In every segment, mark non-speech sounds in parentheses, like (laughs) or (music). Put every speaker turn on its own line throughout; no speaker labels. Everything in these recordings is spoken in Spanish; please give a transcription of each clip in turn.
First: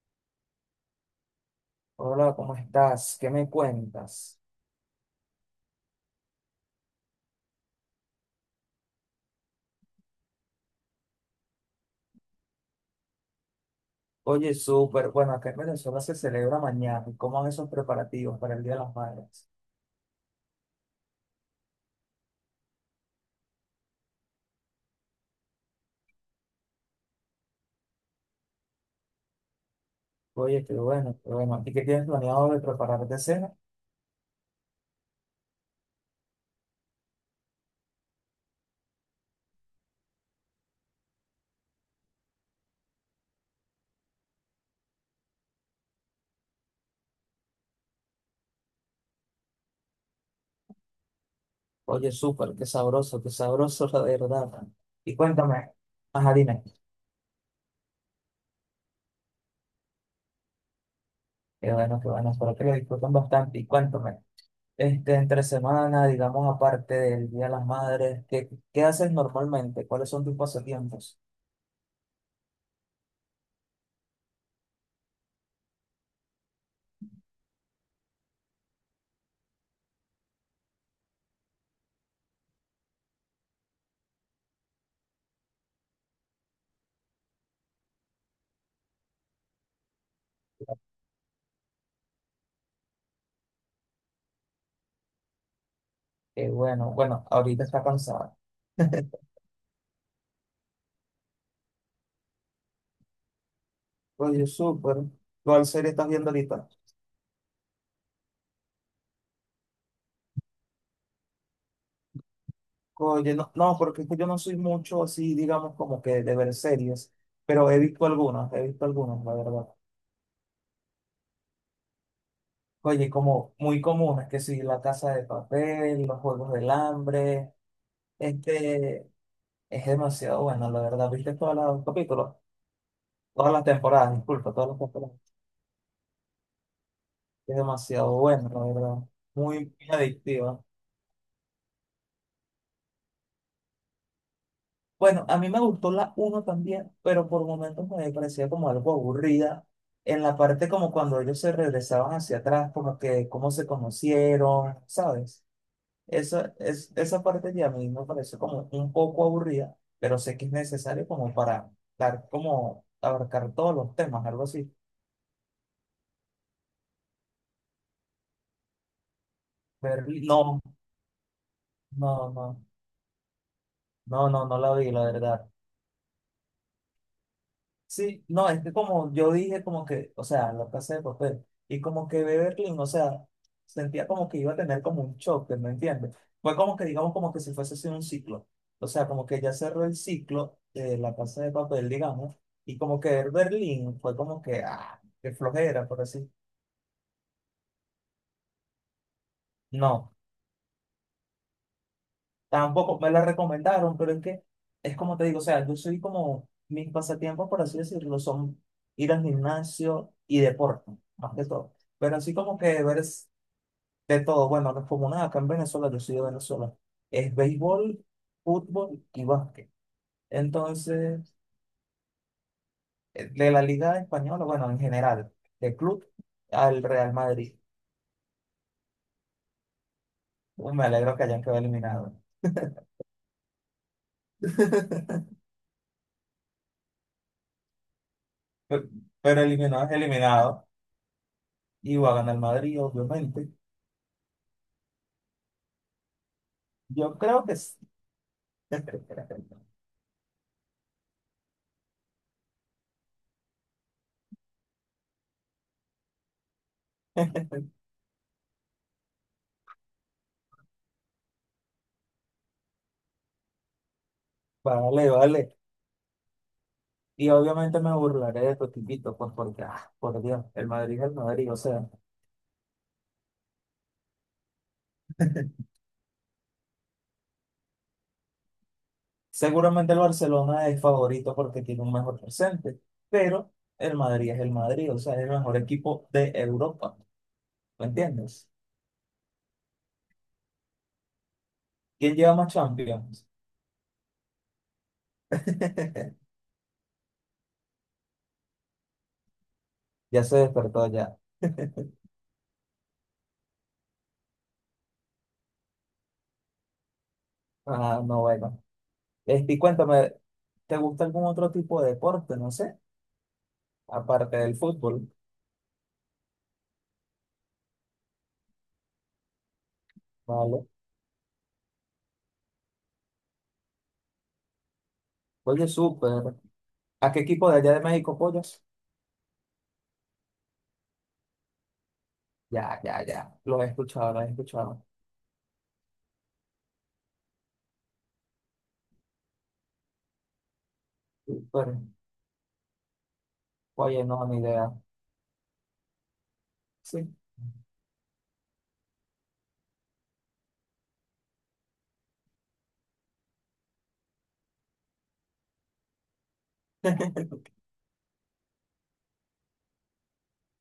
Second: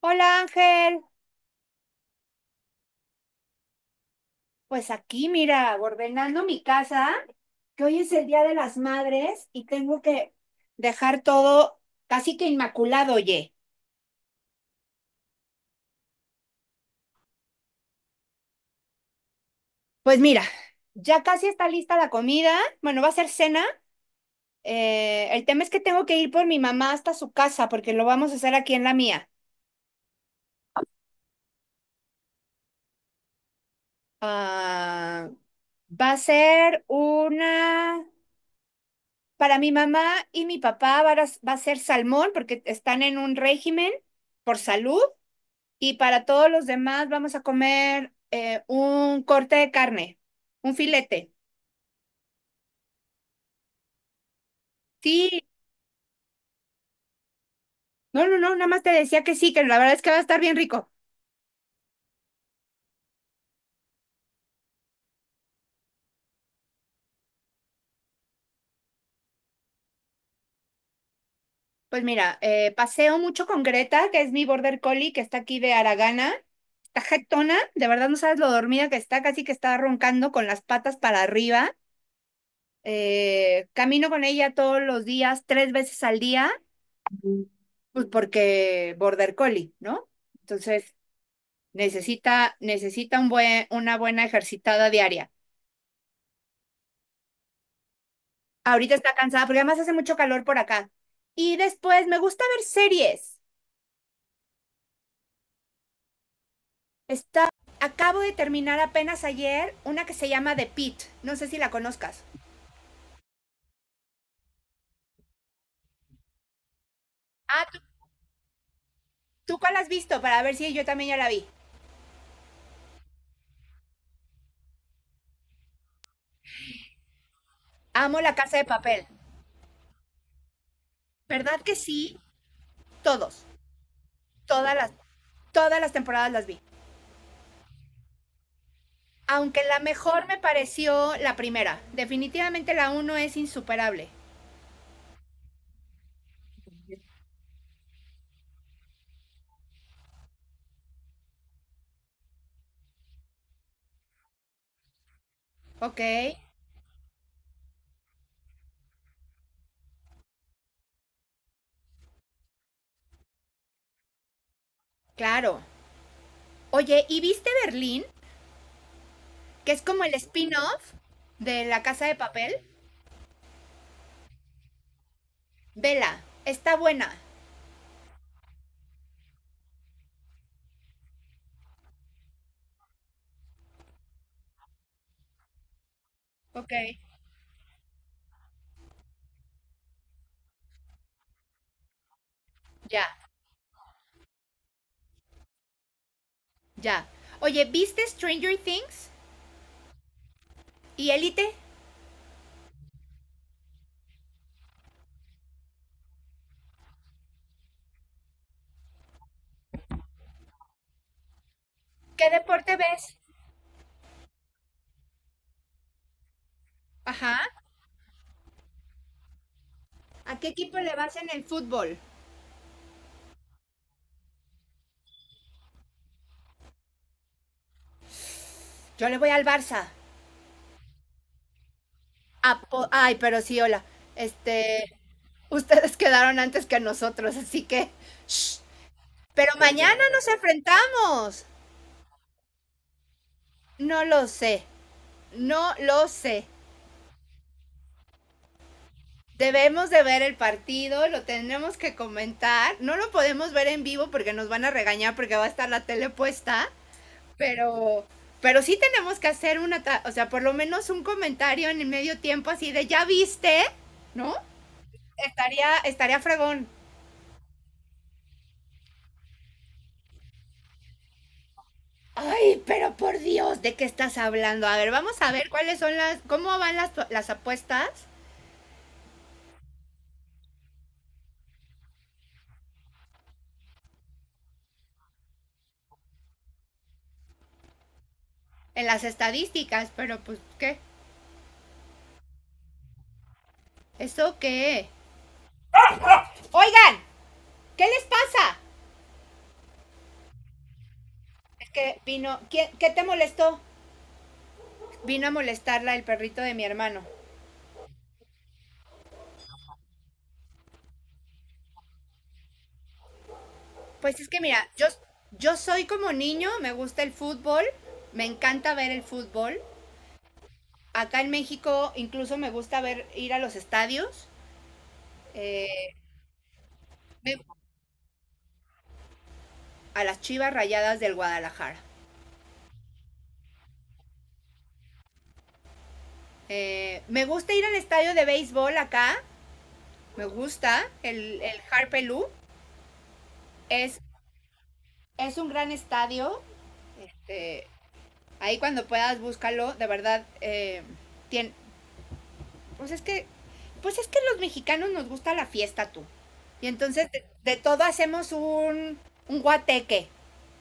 Hola Ángel,
Hola, ¿cómo estás? ¿Qué me cuentas?
pues aquí mira, ordenando mi casa, que hoy es el Día de las Madres y tengo que dejar todo casi que inmaculado, oye.
Oye, súper, bueno, acá en Venezuela se celebra mañana. ¿Cómo van esos preparativos para el Día de las Madres?
Pues mira, ya casi está lista la comida, bueno, va a ser cena. El tema es que tengo que ir por mi mamá hasta su casa porque lo vamos a hacer aquí en la mía.
Oye, qué bueno, qué bueno. ¿Y qué tienes planeado de preparar de cena?
Ah, va a ser una. Para mi mamá y mi papá va a ser salmón porque están en un régimen por salud. Y para todos los demás vamos a comer un corte de carne, un filete.
Oye, súper, qué sabroso, la verdad. Y
Sí,
cuéntame, ajá, dime.
no, no, no, nada más te decía que sí, que la verdad es que va a estar bien rico.
Qué bueno, espero que lo disfruten bastante. Y cuéntame, este, entre semana, digamos, aparte del Día de las Madres, ¿qué haces normalmente? ¿Cuáles son tus pasatiempos?
Pues mira, paseo mucho con Greta, que es mi border collie, que está aquí de Aragana. Está jetona, de verdad no sabes lo dormida que está, casi que está roncando con las patas para arriba. Camino con ella todos los días, tres veces al día, pues porque border collie, ¿no? Entonces, necesita una buena ejercitada diaria.
Qué bueno, bueno, ahorita está cansada.
Ahorita está
(laughs)
cansada porque además hace mucho calor por acá. Y después me gusta ver series.
Oye, súper. ¿Cuál serie estás viendo ahorita?
Está, Acabo de terminar apenas ayer una que se llama The Pitt. No sé si la conozcas.
Oye, no, no, porque es que yo no soy mucho así, digamos, como que de ver series,
Ah,
pero
¿tú,
he visto algunas, la
tú
verdad.
cuál has visto? Para ver si yo también ya la vi.
Oye, como muy comunes, que sí, La Casa de Papel, Los Juegos del Hambre,
Amo La Casa de Papel.
este, es demasiado bueno, la verdad. ¿Viste todos
¿Verdad que
los
sí?
capítulos?
Todos.
Todas las temporadas, disculpa, todas
Todas
las
las,
temporadas.
todas las temporadas las vi.
Es demasiado bueno, la verdad.
Aunque
Muy, muy
la mejor me
adictiva.
pareció la primera. Definitivamente la uno es insuperable.
Bueno, a mí me gustó la uno también, pero por momentos me parecía como algo aburrida. En la parte como cuando ellos se regresaban hacia atrás, como que cómo se conocieron, ¿sabes?
Ok,
Esa parte ya a mí me pareció como un poco aburrida, pero sé que es necesario como para dar como abarcar todos los temas, algo así.
claro. Oye, ¿y viste Berlín? Que es como
Pero
el
no,
spin-off de La Casa de
no,
Papel.
no, no, no, no la vi, la verdad.
Vela, está buena.
Sí, no, es que como yo dije, como que, o sea, la casa de papel, y como que Clean, o sea, sentía como que iba a tener como un choque, ¿me entiendes? Fue
Ok.
como que, digamos, como que si fuese así un ciclo, o sea, como que ya cerró el ciclo de la casa de papel, digamos, y como
Ya,
que Berlín fue como que, ah, qué flojera, por así.
ya. Oye, ¿viste Stranger Things?
No.
¿Y Elite?
Tampoco me la recomendaron, pero es que es como te digo, o sea, yo soy como mis pasatiempos, por así decirlo, son ir al gimnasio y deporte, más que todo. Pero
¿Qué
así como
deporte
que ver
ves?
es de todo, bueno, no es como nada, acá en Venezuela, yo soy de Venezuela, es
Ajá.
béisbol, fútbol y básquet.
¿A qué equipo le vas en
Entonces,
el fútbol?
de la Liga Española, bueno, en general, de club al Real Madrid.
Yo le voy al Barça.
Uy, me alegro que hayan quedado eliminados.
Ay, pero sí, hola. Este,
(laughs)
ustedes (laughs) quedaron antes que nosotros, así que. Shh.
Pero, pero
Pero
eliminado es
mañana nos
eliminado.
enfrentamos.
Y va a ganar el Madrid, obviamente.
No lo sé. No lo sé.
Yo creo que sí. (laughs)
Debemos de ver el partido, lo tendremos que comentar. No lo podemos ver en vivo porque nos van a regañar porque va a estar la tele puesta, pero pero sí tenemos que hacer una, o sea, por lo menos un comentario en el medio tiempo así de ya viste, ¿no?
Vale, vale.
Estaría fregón.
Y obviamente me burlaré de estos tipitos pues porque, ah, por Dios, el Madrid es el Madrid. O sea,
Ay, pero por Dios, ¿de qué estás hablando? A ver, vamos a ver cuáles son las cómo van las apuestas
seguramente el Barcelona es favorito porque tiene un mejor presente, pero el Madrid es el Madrid, o sea, es el mejor equipo de Europa. ¿Me entiendes?
en las estadísticas, pero pues ¿qué?
¿Quién lleva más Champions?
¿Eso qué?
(laughs)
Oigan, ¿qué les pasa?
Ya se despertó ya.
Que vino, ¿qué te molestó? Vino a molestarla el perrito de mi hermano.
Ah, no, bueno. Este, y cuéntame, ¿te gusta algún otro tipo de deporte? No sé,
Pues es
aparte
que
del
mira, yo,
fútbol,
yo soy como niño, me gusta el fútbol, me encanta ver el fútbol.
¿vale?
Acá en México incluso me gusta ver ir a los estadios,
Oye,
eh,
súper. ¿A qué equipo de allá de México apoyas?
a las Chivas Rayadas del Guadalajara.
Ya, ya, ya. Lo he escuchado, lo he escuchado.
Me gusta ir al estadio de béisbol acá, me gusta, el
Pero,
Harpelú. Es,
oye, no, ni idea.
es un gran estadio,
Sí.
eh, ahí cuando puedas búscalo, de verdad, tien, Pues es que, pues es que los mexicanos nos gusta la fiesta, tú. Y entonces de todo hacemos un guateque.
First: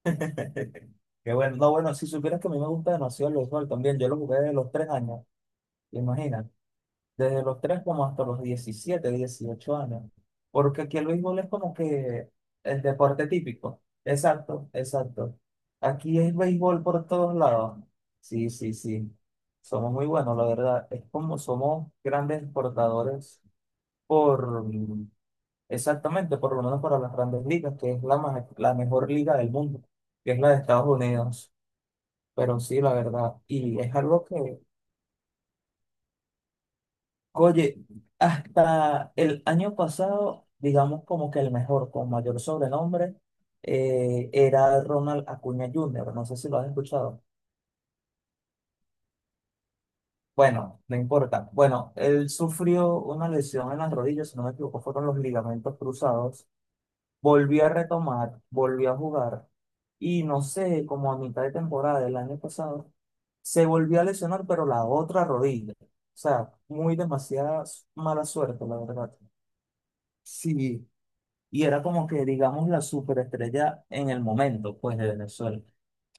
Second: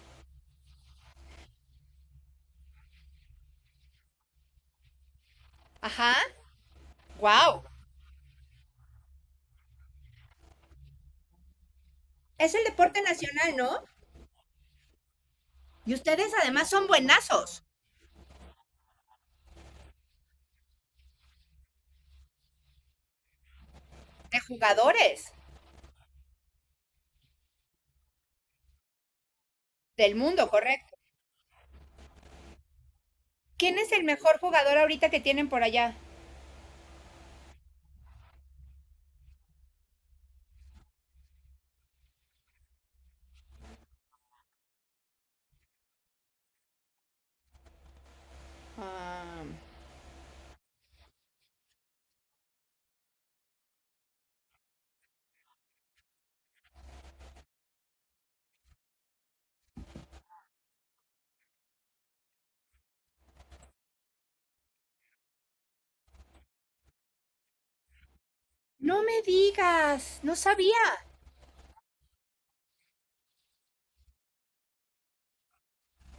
(laughs) Qué bueno. No, bueno, si supieras que a mí me gusta demasiado el béisbol también. Yo lo jugué desde los tres años,
Ajá.
imagina. Desde los
Wow.
tres como hasta los 17 18 años. Porque aquí el béisbol es como que
Es el
el
deporte
deporte
nacional,
típico.
¿no?
Exacto, exacto.
Y
Aquí
ustedes
es
además
béisbol
son
por todos
buenazos
lados. Sí, sí, sí. Somos muy buenos, la verdad. Es como somos grandes exportadores
de
por,
jugadores
exactamente, por lo menos para las grandes ligas, que es la, ma- la mejor liga del mundo,
del
que es
mundo,
la de Estados
¿correcto?
Unidos. Pero sí, la verdad,
¿Quién
y
es
es
el
algo
mejor
que,
jugador ahorita que tienen por allá?
oye, hasta el año pasado, digamos como que el mejor, con mayor sobrenombre, era Ronald Acuña Jr., no sé si lo has escuchado.
Ah,
Bueno, no importa. Bueno, él sufrió una lesión en las rodillas, si no me equivoco, fueron los ligamentos cruzados. Volví a retomar, volví a jugar y no sé, como a mitad de temporada del año pasado, se volvió a lesionar, pero la otra rodilla. O sea, muy demasiada mala suerte, la
no
verdad.
me digas, no sabía.
Sí, y era como que, digamos, la superestrella en el momento, pues, de Venezuela.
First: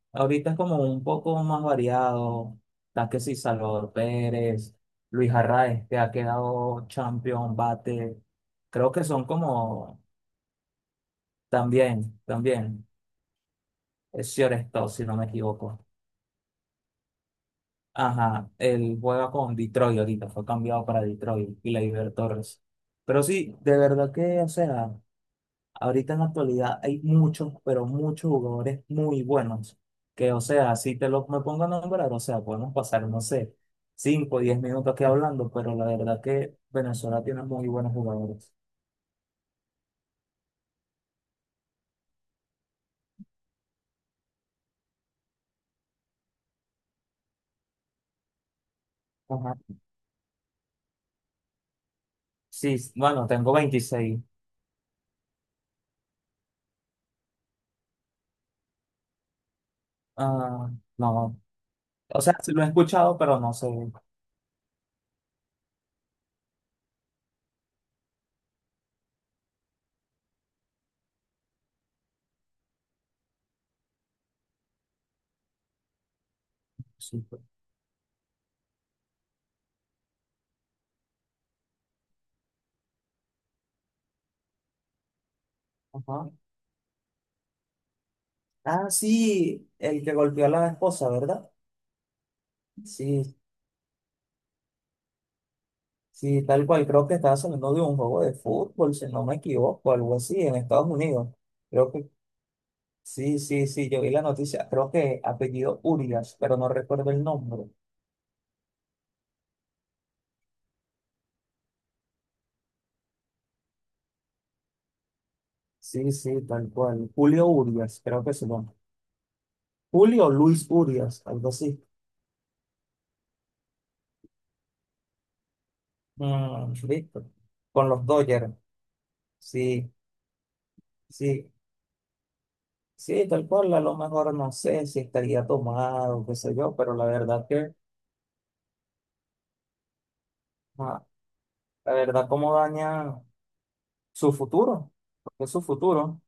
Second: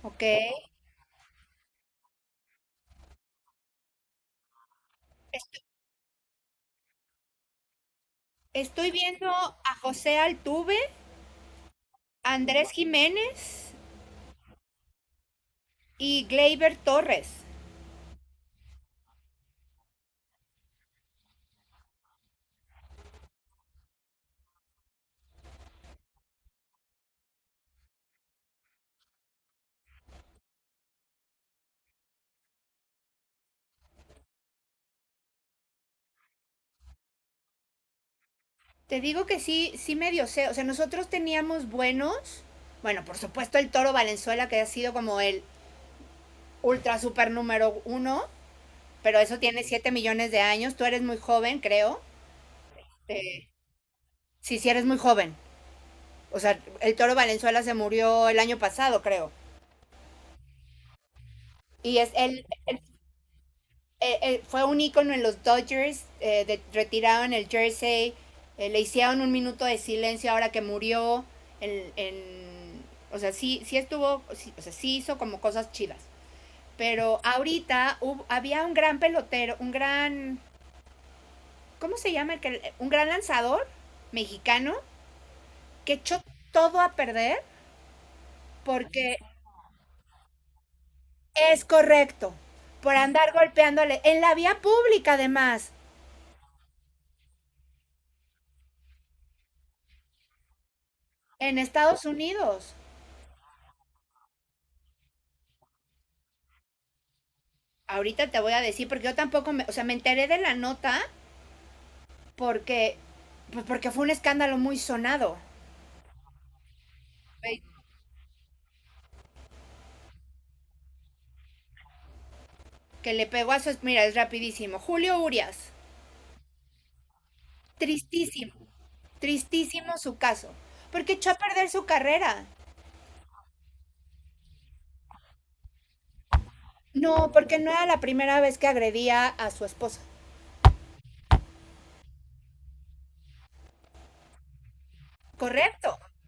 Ok.
Ahorita es como un poco más variado. Está que sí, Salvador Pérez, Luis
Es-
Arraez, que ha quedado champion, bate.
Estoy
Creo que son
viendo a
como,
José Altuve,
también,
Andrés
también.
Jiménez
Es Stone, si no me equivoco.
y Gleyber Torres.
Ajá, él juega con Detroit ahorita, fue cambiado para Detroit y la Torres. Pero sí, de verdad que, o sea, ahorita en la actualidad hay muchos, pero muchos jugadores muy buenos. Que, o sea, si te los me pongo a nombrar, o sea, podemos pasar, no sé, 5 o 10 minutos aquí hablando, pero la verdad que Venezuela tiene muy buenos jugadores.
Te digo que sí, sí medio sé. O sea, nosotros teníamos buenos. Bueno, por supuesto el Toro Valenzuela, que ha sido como el ultra super número uno, pero eso
Ajá.
tiene 7 millones de años. Tú eres muy joven, creo.
Sí, bueno,
Eh,
tengo 26.
sí, sí eres muy joven. O sea, el Toro Valenzuela se murió el año pasado, creo.
Ah, no,
Y es
o sea,
el
sí lo he escuchado, pero no sé.
fue un ícono en los Dodgers, retiraron el jersey, le hicieron un minuto de silencio ahora que murió, en, en- o sea, sí, sí estuvo, o sea, sí hizo como cosas chidas. Pero
Sí, pues.
ahorita había un gran pelotero, un gran, ¿cómo se llama? Un gran lanzador mexicano que echó
Ajá.
todo a perder
Ah,
porque
sí, el que golpeó a la esposa, ¿verdad?
es correcto, por andar
Sí,
golpeándole en la vía pública además,
sí, tal cual. Creo que estaba saliendo de un juego de fútbol, si no me equivoco, algo así, en Estados Unidos.
en
Creo
Estados
que
Unidos.
sí, sí, sí, yo vi la noticia. Creo que apellido Urias, pero no recuerdo el nombre.
Ahorita te voy a decir, porque yo tampoco, o sea, me enteré de la nota porque, pues porque fue un escándalo muy sonado.
Sí, sí, tal cual. Julio Urias, creo que es su nombre. Julio Luis Urias, algo así.
Que le pegó a su. Mira, es rapidísimo. Julio Urias,
Mm, listo. Con los
tristísimo,
Dodgers. Sí,
tristísimo su caso, porque echó a
sí,
perder su carrera.
sí, tal cual. A lo mejor no sé si estaría tomado, qué sé yo, pero la
No,
verdad
porque no
que.
era la primera vez que agredía a su esposa.
Ah, la verdad, cómo daña su futuro, porque es su
Correcto.
futuro.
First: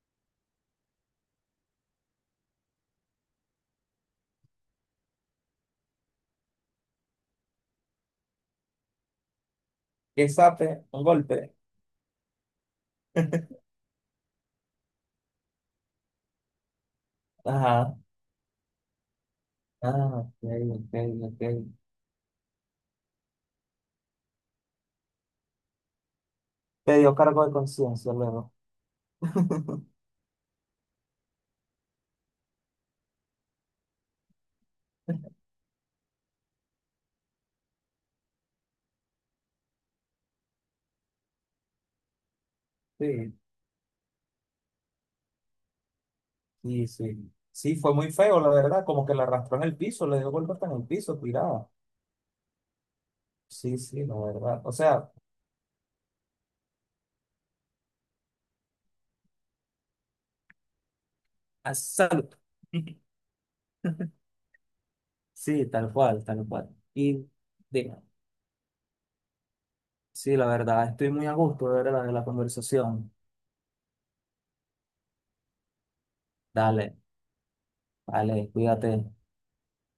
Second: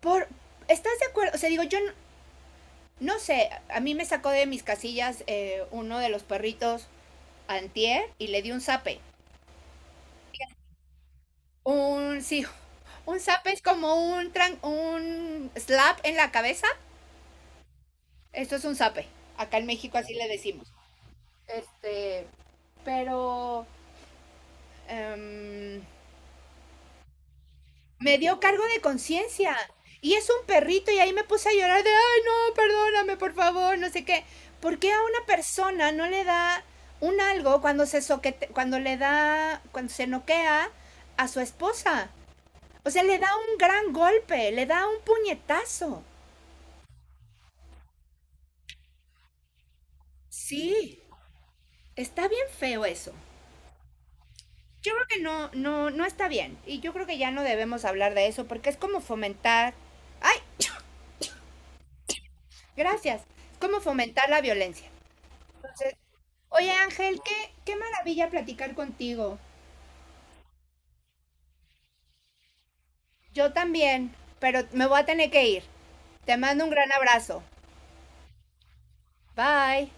Por, ¿Estás de acuerdo? O sea, digo, yo no, no sé, a mí me sacó de mis casillas uno de los perritos antier y le di un zape.
Que sape, un golpe.
Sí, un zape es
(laughs)
como un slap en la cabeza.
Ajá.
Esto es un zape. Acá en México así
Ah,
le
ok,
decimos.
ok, ok.
Este, pero em,
Te dio cargo de conciencia
me dio
luego.
cargo de conciencia.
(laughs)
Y es un perrito y ahí me puse a llorar de, ay, no, perdóname, por favor, no sé qué. ¿Por qué a una persona no le da un algo cuando se soquete, cuando le da, cuando se noquea a su esposa? O sea, le da
Sí,
un gran golpe, le da un puñetazo.
sí, sí. Sí, fue muy feo, la verdad, como que la arrastró en el piso, le dio golpes en el
Sí,
piso, tirada.
está bien feo eso.
Sí, sí, la verdad. O
Yo creo
sea,
que no, no, no está bien. Y yo creo que ya no debemos hablar de eso porque es como fomentar. ¡Ay!
a salud. (laughs)
Gracias. Es como fomentar la violencia.
Sí, tal
Entonces,
cual, tal cual.
oye Ángel,
Y
qué, qué
diga,
maravilla platicar contigo.
sí, la verdad, estoy muy a gusto, de verdad, de la conversación.
Yo también, pero me voy a tener que ir. Te mando un gran
Dale,
abrazo.
dale, cuídate.
Bye.